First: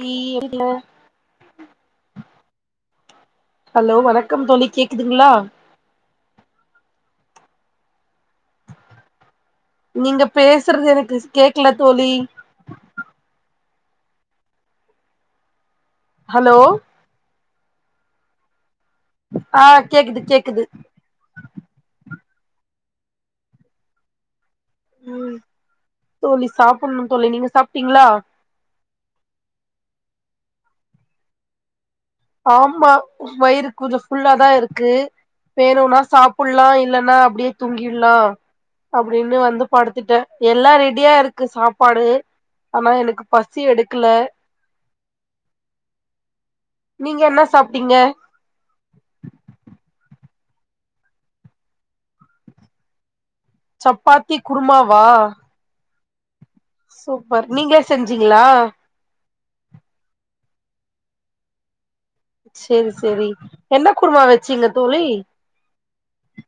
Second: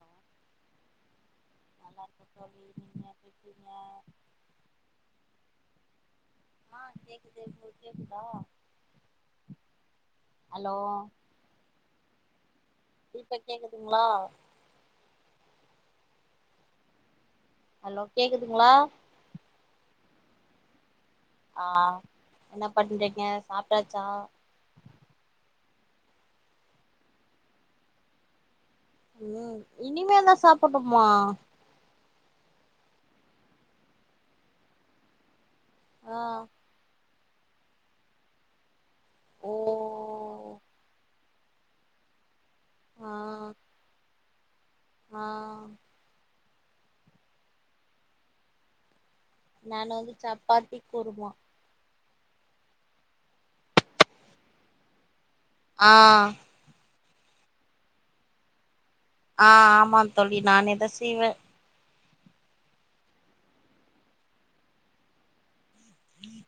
hello [inaudible] hello வணக்கம் தோழி கேக்குதுங்களா ஆ கேக்குது கேக்குதா நீங்க ஹலோ பேசுறது எனக்கு கேக்கல தோழி இப்ப கேக்குதுங்களா ஹலோ ஹலோ கேக்குதுங்களா ஆஹ் கேக்குது கேக்குது ஆஹ் என்ன பண்றீங்க சாப்பிட்டாச்சா உஹம் தோழி சாப்பிடணும் தோழி நீங்க சாப்பிட்டீங்களா உம் இனிமேல் தான் சாப்பிடனுமா ஆமா வயிரு கொஞ்சம் ஃபுல்லாதான் இருக்கு வேணும்னா ஆ சாப்புலாம் இல்லன்னா அப்படியே தூங்கிடலாம் அப்படின்னு ஓ வந்து படுத்துட்டேன் எல்லாம் ரெடியா இருக்கு சாப்பாடு ஆனா எனக்கு பசி எடுக்கல ஆஹ் நீங்க என்ன சாப்டீங்க நான வந்து சப்பாத்தி குருமா சப்பாத்தி குருமாவா ஆஹ சூப்பர் நீங்களே செஞ்சீங்களா ஆஹ் ஆம தோழி நானே தான் செய்வேன் செரி செரி என்ன குருமா வச்சீங்க தோழி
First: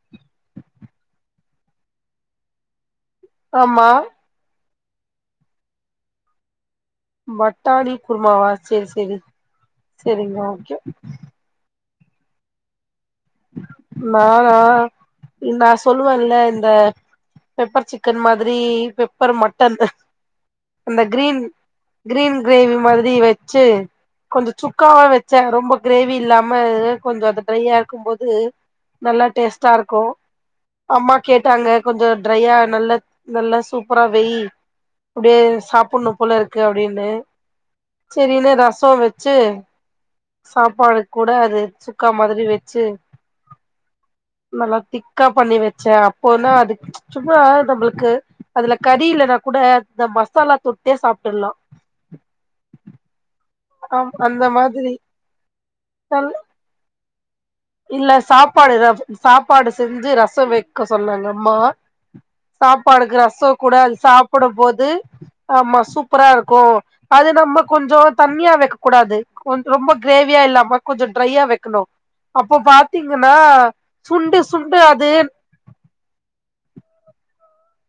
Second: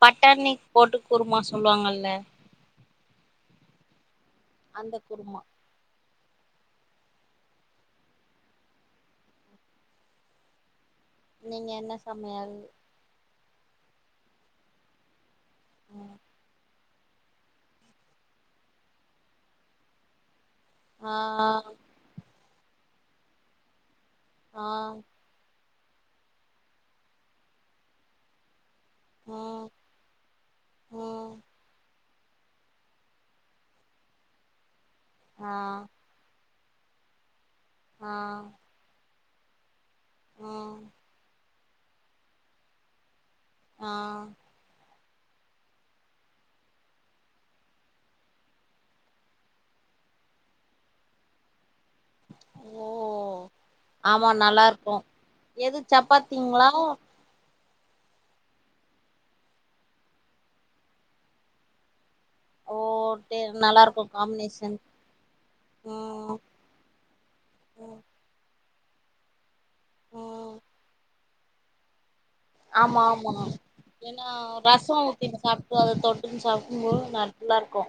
பட்டாணி போட்டு குருமா சொல்லுவாங்கல்ல ஆமா அந்த குருமா பட்டாணி குருமாவா செரி செரி செரிங்க ஓகே நீங்க என்ன சமையல் நானா நான் சொல்லுவேன்ல இந்த பெப்பர் சிக்கன் மாதிரி பெப்பர் மட்டன் இந்த ஆ கிரீன் கிரீன் கிரேவி மாதிரி வெச்சு கொஞ்சம் ஆ சுக்காவா வச்சேன் ரொம்ப கிரேவி இல்லாம கொஞ்சம் அது ட்ரையா இரு இருக்கும்போது நல்லா அ டேஸ்டா இருக்கு அ அம்மா கேட்டாங்க கொஞ்சோ ட்ரையா ஆவுன்ள நல்லா சூப்பரா வெய் அப்படியே ஆ சாப்புன்னும் போல இருக் கு அப்டின்னு ஆ செரினு ரசோம் வெச் சு ஆ சாப்பாடு கூட அது சுக்கா மாதிரி வெச் சு ஆ நல்லா திக் கா பண்ணி வெச்ச அப்போனா அது சும்மா நம்மளுக்கு அதுல கறி இல்லன்னா கூட இந்த மசாலா தொட்டே சாப்டுல்லா ம் ஆம் ஆமா அந்த நல்லா மாதிரி இருக்கு எது நல் சப்பாத்திங்ளா இல்ல சாப்பாடு சாப்பாடு செஞ்சு ரசோ வெக்க சொன்னாங்க அம்மா ஓ சாப்பாடுக்கு டே ரசோ கூட நல்லா அது இருக்கு சாப்புடும் காம்பினேஷன் போது ஆமா சூப்பரா ம் இருக்கு அது நம்ம கொஞ்சோ ம் தண்ணியா வெக்க கூடாது ஒந்து ரொம்ப க்ரேவியா ம் இல்லாம கொஞ்சோ ட்ரையா வெக்கனு ஆமா ஆமா ஏன்னா சுண்டு சுண்டு ரசோ அது ஊத்தி சாப்புட்டு அத தொட்டுன் சாப்புடும்போது நல்லா இருக்கு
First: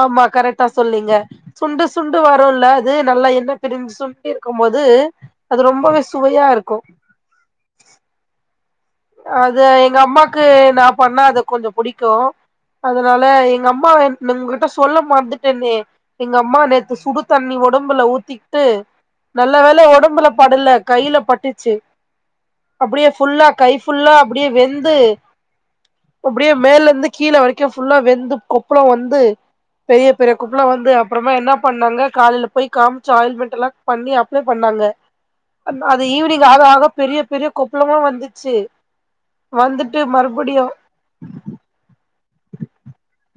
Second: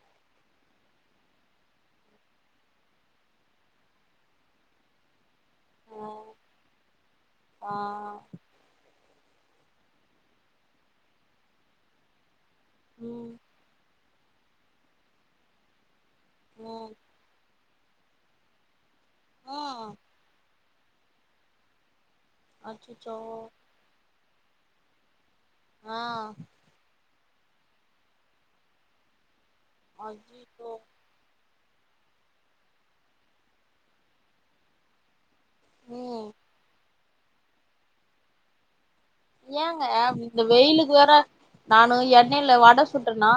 ஆமா கரெட்டா சொல்லீங்க சுண்டு சுண்டு வருல்ல அது நல்லா எண்ண பிரிஞ்சு சுண்டி இருக்கும் போது அது ரொம்பவே ஆ சுவையா இருக்கு ஆ அது எங்க அம்மாக்கு நா பண்ணா அத கொஞ்சோ புடிக்கு அதனால ம் எங்க அம்மாவ என் உங்ககிட்ட சொல்ல மறந்துட்டனே எங்க அம்மா ம் நேத்து சுடு தண்ணி ஒடம் ஒடம்புல ஊத்திக்கிட்டு நல்ல வேல ம் ஒடம்புல படல கையில பட்டுச்சு அப்டியே அச்சச்சோ ஃபுல்லா கை ஃபுல்லா அப்படியே வெந்து ஆ அப்படியே மேல இருந்து கீழ வரைக்கு ஃபுல்லா வெந்து கொப்புளோ வந்து பெரிய பெரிய கொப்புளோ அய்யய்யோ வந்து அப்புறமா என்ன பண்ணாங்க காலையில போய் காமிச்சோம் ஆயில்மெண்ட்லா பண்ணி அப்ளை பண்ணாங்க அது ம் ஈவினிங் ஆக ஆக பெரிய பெரிய கொப்பளமா வந்து ச்சு ஏங்க அ இந்த வெயிலுக்கு வேற நானும் ட்டில வடை சுட்டேனா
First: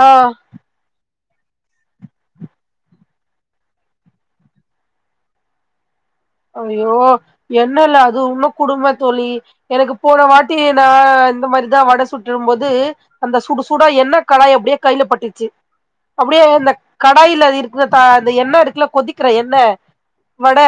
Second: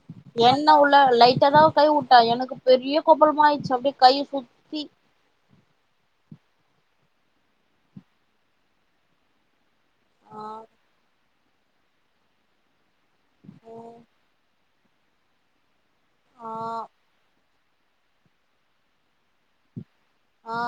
ஆ எண்ண உள்ள லைட் ஏதாவது கை வுட்ட எனக்கு பெரிய கொப்பளமா ஆயிச்சு அப்டியே கைய சுத்தி அய்யோ எண்ணெய் இல்ல அது இன்னும் கொடும்மை தோழி எனக்கு போன ஆ வாட்டி நான் இந்த மாதிரிதான் வடை சுட்டரும்போது அந்த சுடுசுடா ம் என்ன கடாய் அப்படியே கையில பட்டுச்சு அப்டியே ஆ இந்த கடாயில பா அந்த எண்ண இருக்ல கொதிக்கிற எண்ண ஆ வட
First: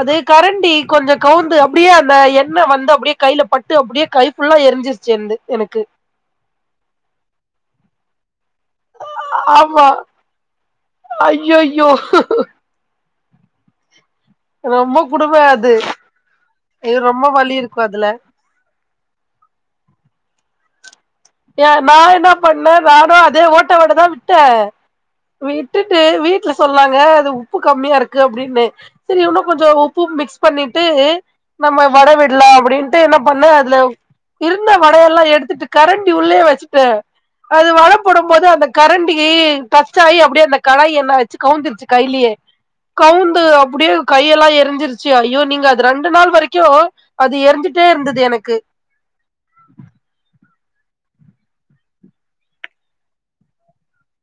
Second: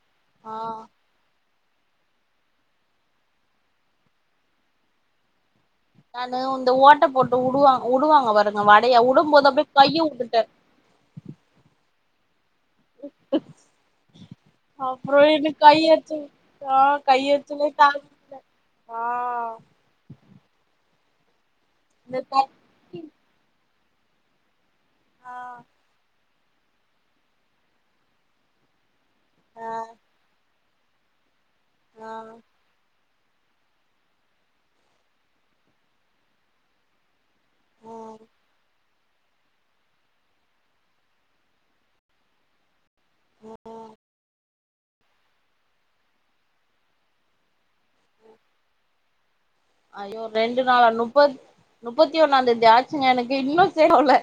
அது ஆ கரண்டி கொஞ்சம் கவுந்து அப் அப்படியே அந்த எண்ணெ வந்து அப்டியே கையில பட்டு அப்டியே கை ஃபுல்லா எரிஞ்சிரிச்சி எனக்கு நான இந்த ஓட்டை போட்டு விடுவா விடுவாங்க வரது வடையா விடும்போது அப்படிய் கையையும் விட்டுட்டன் அய்யய்யோ ஹ்ஹுஹு [inaudible] ரொம்ப அப்புறம் கொடும இன்ன அது கையெத்து ஐயோ ஆஹ் ரொம்ப வலி கையேத்துலே இருக்கு த அதுல ஆஹ் ஏ நான் என்ன பண்ணேன் நானும் அதே ஓட்ட ட்டோட தான் விட்ட ஆ விட்டுட்டு வீட்டு வீட்ல சொன்னாங்க அது உப்பு கம்மியா இருக்கு அப்டின்னு செரி இன்னும் ஆ கொஞ்சம் உப்பு மிக்ஸ் பண்ணி டு நம்ம வட ஆ விடலாம் அப்படின்னுட்டு என்ன பண்ண அதுல இருந்த வடையெ எல்லாம் எடுத்துட்டு கரண்ட் டி உள்ளயே வச்சுட்டேன் அது ம் வடைபோடும் போது அந்த கரண்ட் அப்படியே கட்ஆயி அப்படியே அந்த கடாய் எண்ண வச்சு கவுந்துடுச்சு கையிலயே கவுந்து அப்படியே கையெல்லாம் எ ரிச்சு ஐயோ நீங்க அது ரெண்டு நாள் வரைக்கும் அது எருஞ்சட்டே இருந்தது எனக்கு ஐயோ ரெண்டு நாளா முப்பத் முப்பத்தி ஒன்னாம்ந்தேதி ஆச்சுங்க எனக்கு இன்னும் தேரல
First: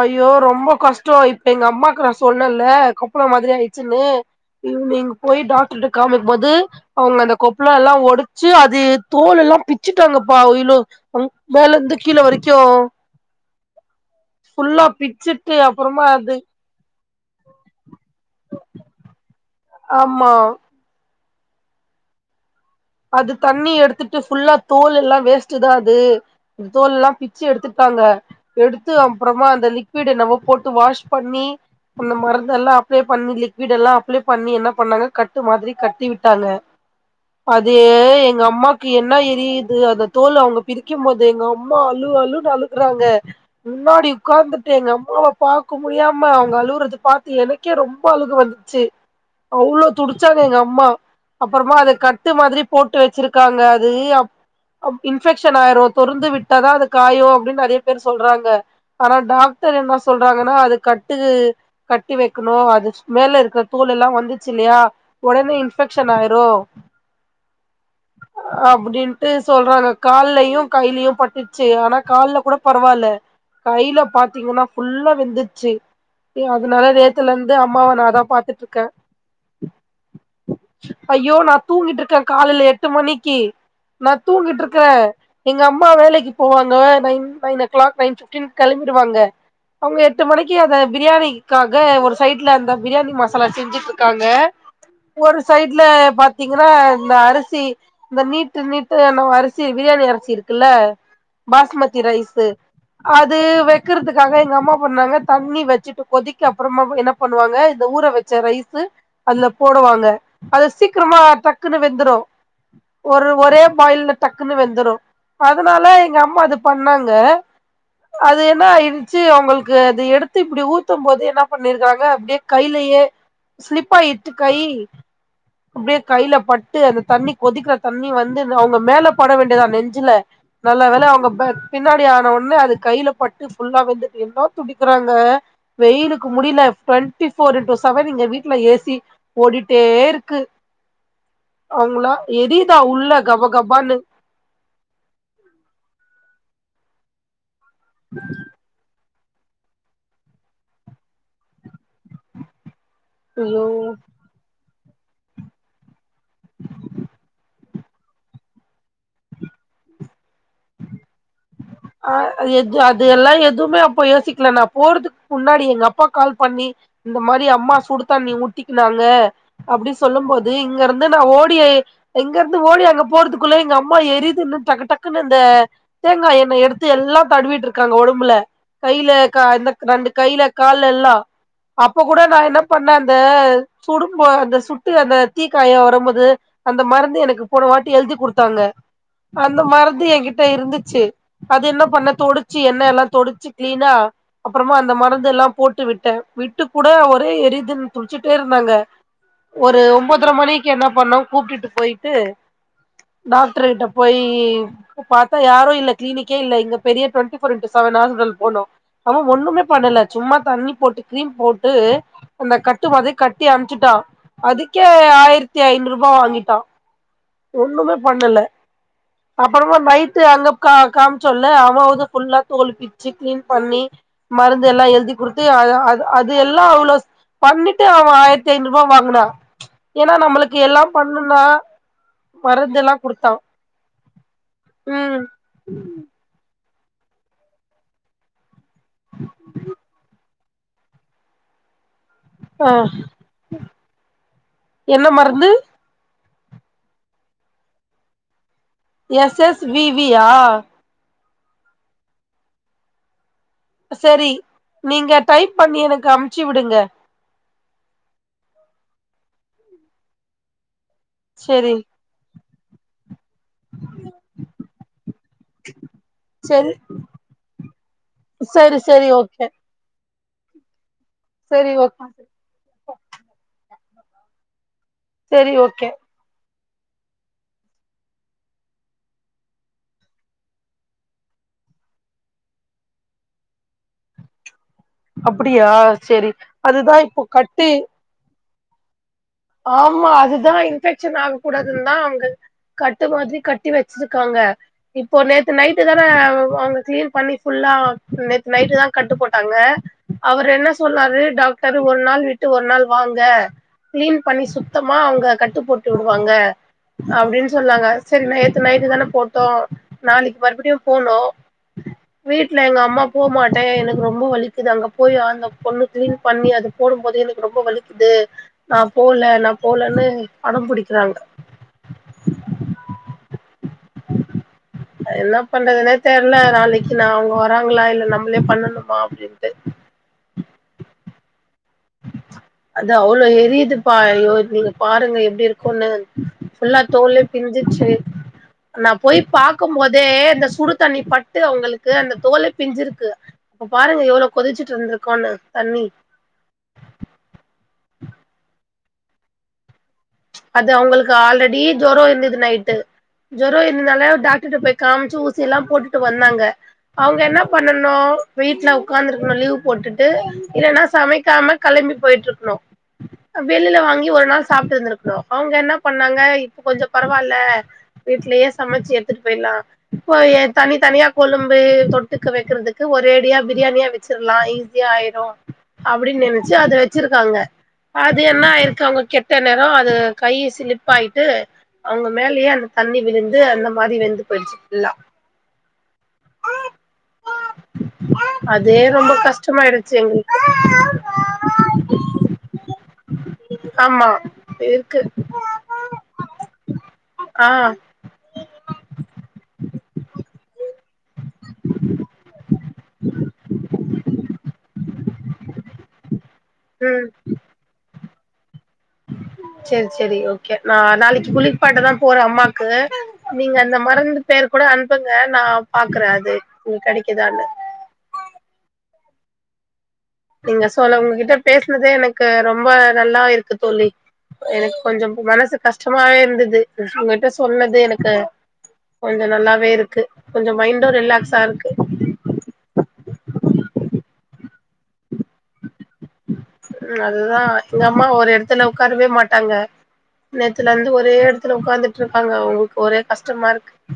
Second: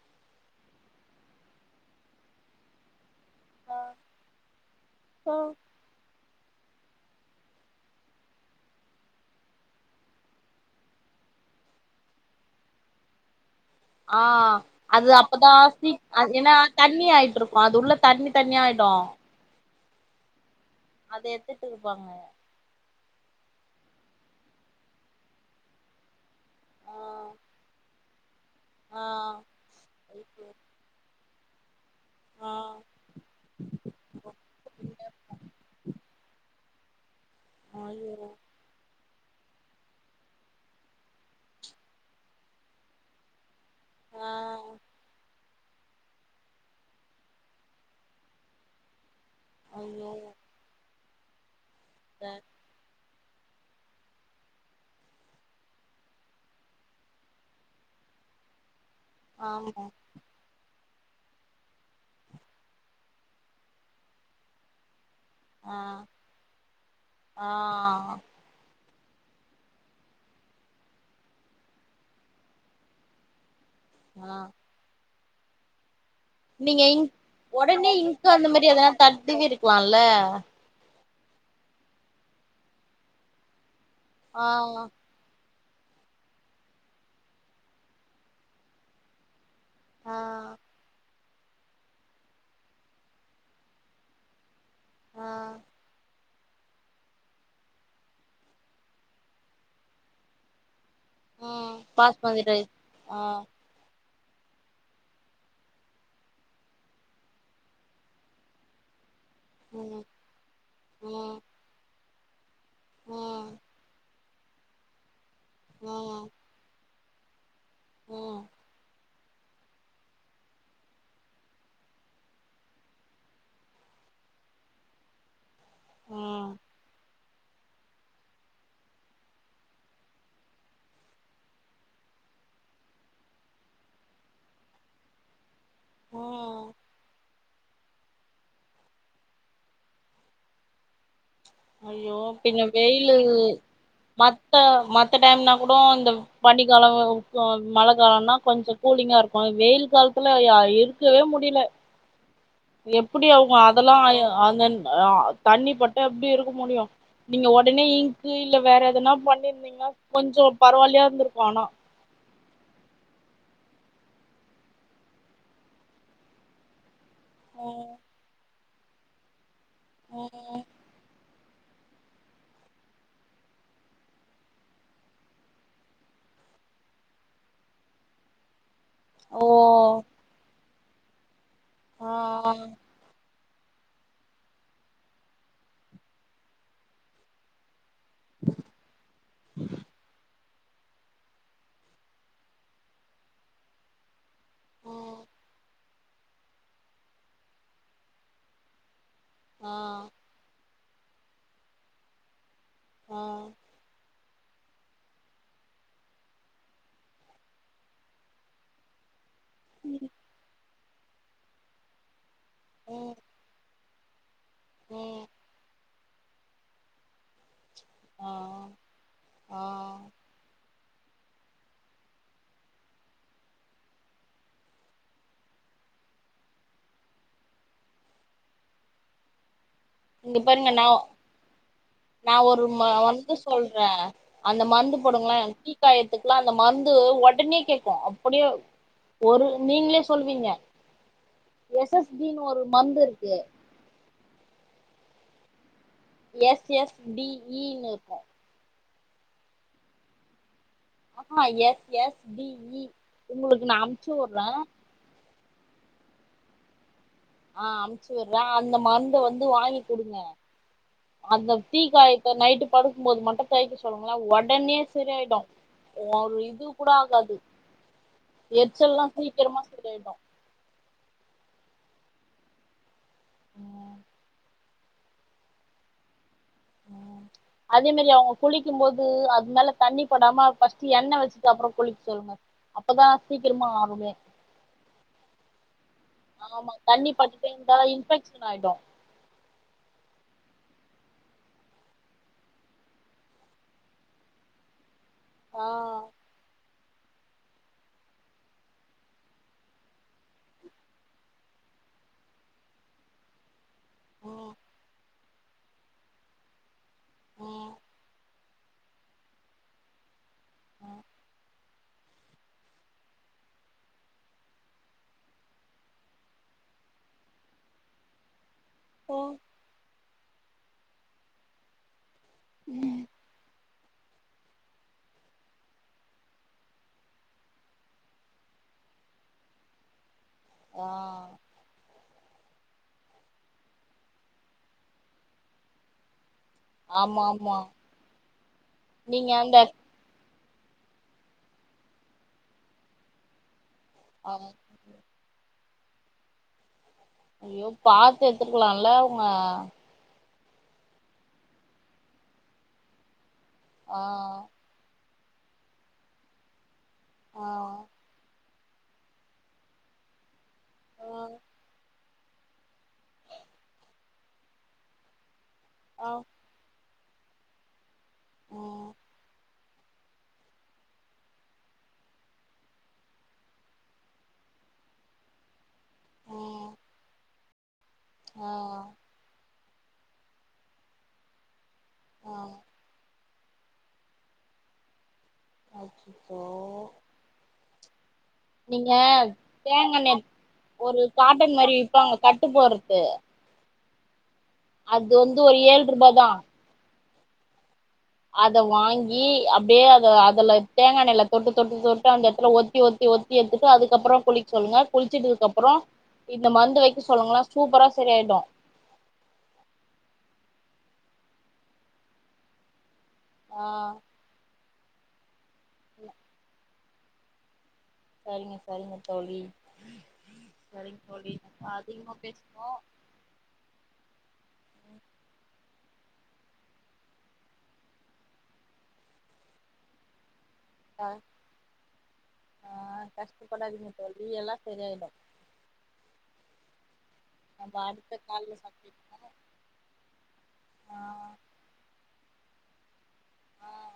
அய்யோ ரொம்ப கஷ்ட இப்ப எங்க அம்மாக்கு நா சொன்னன்ல பம் மாதிரி ஆயிச்சுன்னு ஈவினிங் போய் டாக்டர்ட்ட காமிங் பொது அவுங்க அத கொப்ளல்லாம் ஒடச்சு அது தோலெல்லா பிச்சுட்டாங்கப்பா இவ்ளோ மேலருந்து கீழ வரைக்கு ஆ ஃபுல்லா அது அப்பதா பிச்சுட்டு சி அப்புறமா அது அதுன்னா தண்ணி ஆயிட்டுருக்கு அது உள்ள தண்ணி தண்ணியாயிடு ஆமா அது எடுத்துட்டுஇருப்பாங்க அது தண்ணி எடுத்துட்டு ஃபுல்லா தோல் எல்லா வேஸ்ட் தா அது அ தோல் எல்லா பிச்சு ஆ எடுத்துட்டாங்க எடுத்து ஆ அப்றமா அந்த லிக்வி்டு என்னமொ போட்டு வாஷ் பண்ணி அ ஆ மருந்துல்லா அப்ளை பண்ணி லிக்விட் எல்லா அப்ளை பண்ணி என்ன பண்ணாங்க கட்டு மாதிரி கட்டி விட்டாங்க அதூ ஐயோ எங்க அம்மாக்கு என்ன ஏ புரியுது அந்த தோல் அவங்க பிரிக்கும் போது எங்க அம்மா அழு அழுன்னு அழுகுறாங்க முன்னாடி ஆ உக்கார்ந்துட்டே எங்க அம்மாவ பாக்க முடியாம அவங்க அழுவுறது பாத்து எனக்கே ரொம்ப அழுக வந்ச்சு அவ்ளோ ஐயோ துடிச்சாங்க எங்க அம்மா அப்பறமா அதுக் ட்டு மாதிரி போட்டு வச்சிருக் ருக்காங்க அது இன்பெக்ஷன் ஆயிரும் தொறந்து விட்டாதா அது காயும் அப்டின் நெறைய பேரு சொல்றாங்க ஆனா டாக்டர் ஆமா என்ன சொல்றாங்கனா அது கட் ட்டு கட்டி வைக்கணு அது மேல இருக்கிற தோல் எல்லா வந்துச்சுல்லையா உடனே ஆ இன்ஃபெக்ஷன் ஆயிரு ஆ அப்டின்ட்டு சொல்றாங்க கால்லயையும் கையிலயும் பட்டுச்சு ஆனா கால்ல கூட பரவாயில்ல கையில ஆ பாத்தீங்கன்னா ஃபுல்லா வந்துச்சு நீங்க இங் உடனே நா அதா இங்க்கு அந்த பாத்துட்டு மாதிரி இருக்கே எதுனா தடவி இருக்கலான்ல ஐயோ நான் தூங்கிட்ட டே காலையில எட்டு மணிக்கு நா ஆ தூங்கிட்டு இருக்க எங்க அம்மா வேலைக்கு போவாங்க nine nine o'clock nine fifteen கிளம்பிடுவாங்க அவங்க ஆ எட்டு மணிக்கு அத பிரியாணி க்காக ஒரு சைட்ல அந்த பிரியாணி மசாலா செஞ்சுட்டு இருக்காங்க ஒரு ஆ சைட்ல பத் த்திங்கனா இந்த அரிசி இந்த நீட்டு நீட்டு என்னவோ அரிசி பிரியாணி அரிசி இருக்குல்ல ம் பாஸ்மதி ரைஸ்சு ரைஸ் ஆ அது வெக்கிரதுக் இதுக்காக எங்க அம்மா பண்ணாங்க தண்ணி வெச்சுட்டு கொதிக்க அப்புறமா என்ன பண்ணுவாங்க இந்த ஊற வச்ச ரைஸ்சு அதுல ம் போடுவாங்க அது சீக்கரமா ம் தட் வெந்துரு ஒரு ம் ஒரே பாயில்ல டக்குனு வெந்துரு அதனால எங்க ம் அம்மா அது பண்ணாங் க ம் அது என்ன இது ச்சு அவங்களுக்கு அது எடுத்து இப்டி ஊத்தும் போது என்ன பண்ணிருக்காங்க அப்படியே கையிலயே ஸ்லிப்பாயிட்டு கை அப்படியே கையில ம் பட்டு அந்த தண்ணி கொதிக்கிற தண்ணி வந்து அவங்க மேல பட வேண்டியதா நெஞ்சுல நல்ல வேல அவங்க பின்னாடி ஆன ஒன்னே அது கையில பட்டு ஃபுல்லா வெந்துட்டு என்னோ துடிக்குறாங்க வெயிலுக்கு முடியல ம் டுவெண்டி போர் இன்டூ செவன் எங்க வீட்டுல ஏசி ஓடிட்டே இருக் க்கு ஐயோ பின்ன வெயிலு கபான்னு மத்த மத்த டைம்னா கூடோ இந்த பண்ணிக்காலோ மழ காலோன்னா கொஞ்ச கூலிங்கா இருக்கு வெயில் காலத்துலயா இருக்கவே முடில எப்படி அவங்க ஐயோ அதெல்லா அ அந்தன் ஆ தண்ணி பட்டா எப்டி இருக் உடனே இங்க்கு இல்ல வேற எதனா பண்ணிருந்தீங்கன்னா கொஞ்சோ பரவாலியா இருந்துருக்கு ஆனா அ எது அது எல்லா எதுவுமே அப்ப யோசிக்கல நா போறதுக்கு முன்னாடி எங்க அப்பா கால் பண்ணி இந்த மாரி அம்மா ம் சுடுதண்ணி ஊத் த்திக்குனாங்க அப்படி சொல்லும் போது ம் இங்க இருந்து நா ஓடி ஓடியே இங்கிருந்து ஓடி அங்க போறதுக்குள்ள எங்க அம்மா எரியுதுன்னு டக்கு டக்குன்னு இந்த தேங்காயெண்ணய எடுத் எடுத்து எல்லா தடுவிட்டு இருக்காங்க ஒடம்புல கையில க ஓ இந்த ரெண்டு கையில கால்ல எல்லா அப்ப ஆ கூட நா என்ன பண்ண அந்த சுடும்போது சுட்டு அந்த தீக்காய வரும்போது அந்த மருந்து எனக்கு போன வாட் டி எழுதி குடுத்தாங்க அந்த மருந்து எங்கிட் ட்ட இருந்துச்சு அது என்ன பண்ண தொடிச்சு எண்ணயெல்லா தொடிச்சு க்ளீனா அப்புறமா அந்த ம் மருந்தெல்லா போட்டு விட்ட விட்டு கூட ஒரே எரிதுன் துடிச்சுட்டே இருந்தாங்க ஆ ஒரு ஒன்பதர மணிக் என்ன பண்ணோ கூப்புட்டுட்டு போயிட்டு ஆ டாக்டர் கிட்ட போய் யி இப்ப பாத்தா யாரு இல்ல க்ளீனிக்கே இல்ல இங்க பெரிய twenty four into seven hospital போனோ அவங் ஒண்ணுமே பண்ணல சும்மா தண்ணி போட்டு கிரீம் போட்டு அந்த கட்டு மாதிரி ம் கட்டி அனுப்புச்சுட்டா அதுக்கே ம் ஆயிரத்தி ஐநூறுப் வா வாங்கிட்டா ஒண்ணுமே ஆ பண்ணல ஆ அப்பறமா நைட்டு அங்கப் கா காம்ச்சோல அவ வந்து ஃபுல்லா தோளு பிச்சு கிளீன் பண்ணி மருந்து எல்லா எழுதி குடுத்து அ அது எல்லா அவளோ பண்ணிட்டு அவ ஆயிரத்தி ஐநூரூவா வாங்குனா ஏன்னா இங்க நம்மளுக்கு பாருங்க எல்லா நா பண்ணுனா நா ஒரு எல்லா குடுத்தா மருந்து சொல்ற அந்த மருந்து ம் போடுங்களே தீ காயத்துக்கல்லா அந்த மருந் து ஒடனே கேக்கு அப்படியே ஒரு நீங்களே சொல்லுவீங்க எஸ்சஸ் அப்டினு ஒரு ஆ மருந்து இருக்கு என்ன மருந்து எஸ் எஸ் டி இன்னு இருக்கு எஸ் எஸ் வி வியா ஆஹாஹா எஸ் எஸ் பிஇ உங்களுக்கு நா செரி அம்சுர்ற நீங்க டைப் பண்ணி எனக்கு அமுச்சுவிடுங்க ஆ அமுச்சு விர்ற அந்த மருந்த வந்து வாங்கி குடுங்க அந்த செரி தீக்கயத்த நைட்டு படுக்கும்போது மட்டு தைக்க சொல்லுங்கள ஒடனே சரியாயிடு ஒரு இது செரி கூட ஆகாது செரி எரிச்சல்லா செரி ஓகே சீக்கிரமா செரியாயிடு செரி ஒக்கா ம் செரி ஓகே ம் அதே மேரி அவங்க குளிக்கும் போது அதுமேல தண்ணி படாம ஃபஸ்ட்டு எண்ண வெச்சுட்டு அப்பறோ குளிக்க சொல்லுங்க அப்பதா சீக்கிரமா ஆருமே அப்படியா செரி அதுதா இப்போ கட்டு ஷன் ஆயிடு ஆமா அதுதா இன்பெக்க்ஷன் ஆக கூடாதுன்தா அவுங்க கட்டு மாதிரி கட்டி வெச்சுருக்காங்க இப்போ நேத்து ஆ நைட்டுதான வாங்க க்ளீன் பண்ணி ஃபுல்லா நேத்து நைட்டுதா கட்டு போட்டாங்க அவரு என்ன சொன்னாரு டாக்டரு ஒரு நாள் விட்டு ஒரு நாள் வாங்க க்ளீன் பண்ணி ம் சுத்தமா அவங்க கட்டு போட்டு விடுவாங்க அப்டின் ம் சொன்னாங்க செரில்லெ நைட்டு தானே போட்டோ நாளைக்கு மறுபடியு போனோ வீட்டுல எங்க அம்மா போகமாட்டே எனக்கு ரொம்ப வலிக்குது அங்க போய அந்த பொண்ணு கிளீன் பண்ணி அது போடும் போது எனக்கு ரொம்ப வலிக்குது நா போல ம் நா போலன்னு அடம் புடிக்கிறாங்க ம் என்ன பண்றதுனே தெரல நாளைக்கு நா அவங்க வராங்களா இல்ல நம்மளே பண்ணணுமா அப்டின்ட்டு ஆ அது அவ்ளோ எரியுது பா ஐயோ நீங்க பாருங்க எப்டி இருக்குனு ஃபுல்லா தோலெ ஆமா ஆமா பிஞ்சிச்சு நா போய் நீங்க அந்த பாக்கும் போதே இந்த சுடு தண்ணி பட்டு அவங்களுக்கு அந்த தோலை பிஞ்சிருக்கு இப்ப பாருங்க எவ்ளோ ஆ கொதிச்சிட்டு இருந்திருக்கோனு தண்ணி ஐயோ பாத்து எடுத்துருக்கலா ல்லவங்க அது அவங்களுக்கு ஆல்ரெடி ஜொர இருந்தது நைட்டு ஜொர ஆ இருந்தாலே டாக்டர்ட்டு போய் காம்ச்சு ஊஸ் எல்லா போட்டுட்டு வந்தாங்க அவங்க என்ன ஆ பண்ணனு வீட்ல உட்காந்துருக்கணு லீவ் போட்டுட்டு இல்லன்னா ஆ சமைக்காம கெளம்பி போயிட்ருக் லோ வெளியில வாங்கி ஒரு நாள் சாப்ட்டு இருந்திருக் லோ அவங்க என்ன ஆ பண்ணாங்க இப்ப கொஞ்சம் பரவால்ல வீட்லயே சமைச்சு ம் எடுத்துட்டு போய்லா இப்ப தனி தனியா கொழும்பு தொட்டுக்க வைக்கறதுக்கு ஒரு ரேடியா பிரியாணியா வச்சிரலாம் ஈஸியா ஆயிடு அப்டின்னு நினைச்சு அத ம் வச்சிருக்காங்க அது என்ன ஆ ஆயிருக்கு அவங்க கெட்ட நேர் நா அது கை சிலிப்பாயிட்டு அவங்க ஆ மேலயே அந்த தண்ணி விழுந்து அந்த மாரி வெந்து போயிச்சு ஃபுள்ளா அச்சச்சோ [inaudible] அதே நீங்க ரொம்ப கஷ்டமாயிடுச்சு தேங்காய்ண்ணெ எங்களுக்கு ஒரு காட்டன் மாரி விப்பாங்க கட்டு போறது ஆமா இருக்கு அது வந்து ஒரு ஏழ்ற்ருபா தா ஆ அத வாங்கி அப்படியே அத அதுல தேங்கா எண்ணெய்ல தொட்டு தொட்டு தொட்டு அந்த எடத்துல ஒத்தி ஒத்தி ஒத்தி எடுத்துட்டு அதுக்கப்புறோ குளிக் சொல்லுங்க குளிச்சுட்டதுக்கு அப்புறோ இந்த மருந்து ம் வைக்க சொல்லுங்களே சூப்பரா சரியாயிடு செரி செரி ஓகே நா நாளைக்கு குளிப்பாட்டதா போற அம்மாக்கு நீங்க ஆ அந்த மறந்து பேரு கூட அன்புங்க நா பாக்குற அது இங்க கெடைக்குதானு சரிங்க சரிங்க தோழி நீங்க சோல சரிங்க தோழி உங்ககிட்ட பேசுனதே அதிகமா எனக்கு பேசுனோ ரொம்ப நல்லா இருக்கு தோழி எனக்கு கொஞ்சம் மனசு கஷ் கஷ்டமாவே இருந்துது உங்கிட்ட சொன்னது எனக்கு கொஞ்ச நல்லாவே இருக்கு கொஞ்சோ மைண்டு அ ரிலாக்ஸா இருக்கு ஆ கஷ்டப்படாதீங்க தோழி எல்லா செரியாயிடு ம் அதுதா எங்க நம்ம அம்மா அடுத்த ஒரு கால்ல எடத்துல சந்திப்போ உக்காரவே மாட்டாங்க நேத்துல இருந்து ஒரே ஆ எடத்துல உக்காந்துட்டு இருக்காங்க இப்ப அவங்களுக்கு ஒரே கஷ்டமா இருக்கு ஆ